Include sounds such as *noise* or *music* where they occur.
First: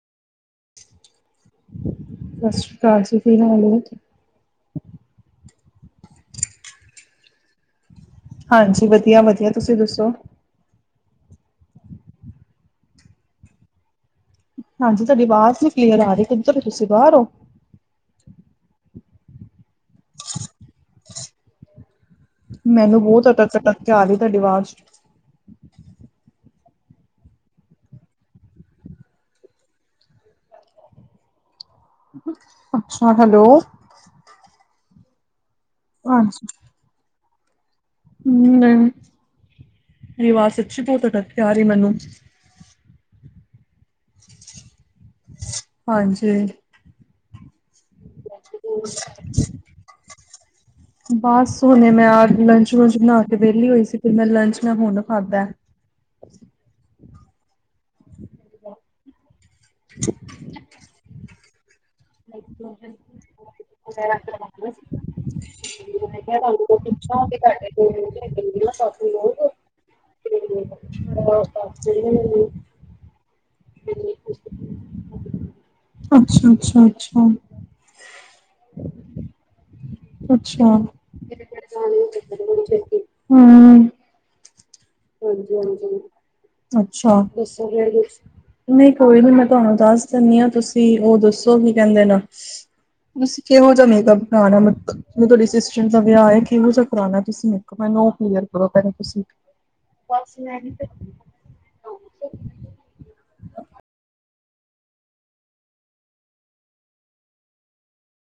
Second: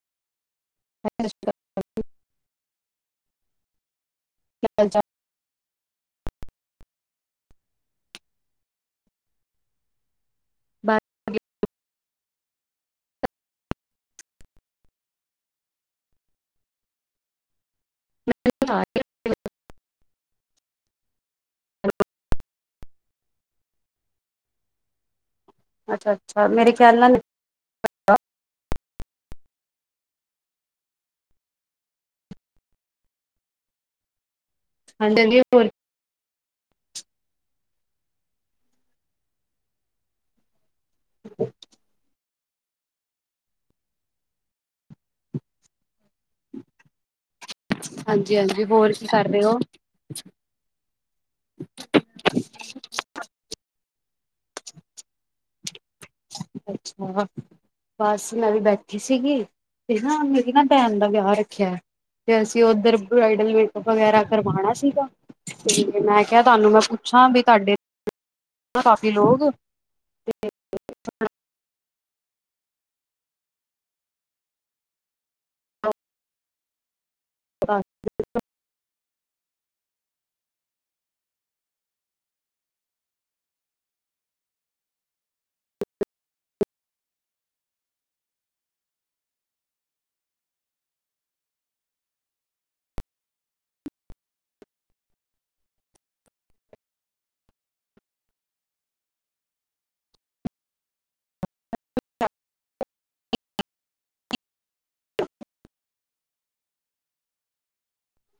*unintelligible* *inaudible* ਸਤਿ ਸ੍ਰੀ ਅਕਾਲ ਜੀ ਕੀ ਹਾਲ ਏ? ਕੀ ਹਾਲ ਚਾਲ? ਹਾਂਜੀ ਵਧੀਆ-ਵਧੀਆ ਤੁਸੀਂ ਦੱਸੋ? *inaudible* ਹਾਂਜੀ ਤੁਹਾਡੀ ਆਵਾਜ਼ ਨੀ ਕਲੀਅਰ ਆ ਰਈ ਕਿੱਧਰ ਓ ਤੁਸੀਂ ਬਾਹਰ ਓ? *unintelligible* ਮੈਨੂੰ ਬੋਹਤ ਅਟਕ-ਅਟਕ ਕੇ ਆਰੀ ਤੁਹਾਡੀ ਆਵਾਜ਼। ਅੱਛਾ-ਅੱਛਾ ਮੇਰੇ ਖਿਆਲ ਨਾਲ ਅੱਛਾ ਹੈਲੋ। *unintelligible* ਹੋਰ ਅੱਛਾ ਨੈ, ਤੁਹਾਡੀ ਆਵਾਜ਼ ਸੱਚੀ ਬੋਤ ਅਟਕ ਕੇ ਆਰੀ ਮੈਨੂੰ।। ਹਾਂਜੀ ਹਾਂਜੀ-ਹਾਂਜੀ ਹੋਰ ਕੀ ਕਰ ਰੇ ਓ? ਬਸ ਹੁਣੇ ਮੈਂ ਆ ਲੰਚ ਲੂੰਚ ਬਣਾ ਕੇ ਵੇਲੀ ਹੋਈ ਸੀ, ਫਿਰ ਮੈਂ ਲੰਚ ਮੈਂ ਹੁਣ ਖਾਦਾ ਐ। ਅੱਛਾ ਬਸ ਮੈਂ ਵੀ ਬੈਠੀ ਸੀਗੀ। ਤੇ ਨਾ ਮੇਰੀ ਨਾ ਭੈਣ ਦਾ ਵਿਆਹ ਰੱਖਿਯਾ ਐ। ਤੇ ਅਸੀਂ ਓਧਰ ਬ੍ਰਈਡਲ ਮੇਕਅਪ ਵਗੈਰਾ ਕਰਵਾਣਾ ਸੀਗਾ, ਤੇ ਮੈਂ ਕਿਆ ਤੁਹਾਨੂੰ ਮੈਂ ਪੁ ਛਾ ਕੀ ਲੋਕ *unintelligible* *inaudible* ਅੱਛਾ ਅੱਛਾ ਅੱਛਾ। *unintelligible* ਅੱਛਾ, ਹੂੰ। ਹਾਂਜੀ ਹਾਂਜੀ, ਅੱਛਾ, ਦੱਸੋਗੇ ਕੁਛ। ਨਹੀਂ ਕੋਈ ਨੀ ਮੈਂ ਤੁਆਨੂੰ ਦੱਸ ਦਿੰਣੀ ਆਂ, ਤੁਸੀਂ ਓਹ ਦੱਸੋ ਕੀ ਕੈੰਦੇ ਨ ਤੁਸੀਂ ਕਿਹੋ ਜਾ ਮੇਕਅਪ ਕਰਾਣੈ ਮਤਲਬ? ਜਿਵੇ ਤਹਾਡੀ ਸਿਸਟਰ ਦਾ ਵੇਆਹ ਏ, ਕਿਵੇ ਜਾ ਕਰਾਣਾ ਐ ਤੁਸੀਂ ਮੇਕਅਪ? ਮੈਨੂੰ ਓਹ ਕਲੀਅਰ ਕਰੋ ਪੈਹਲੇ ਤੁਸੀਂ। ਬਸ ਮੈ ਨੀ ਤੇ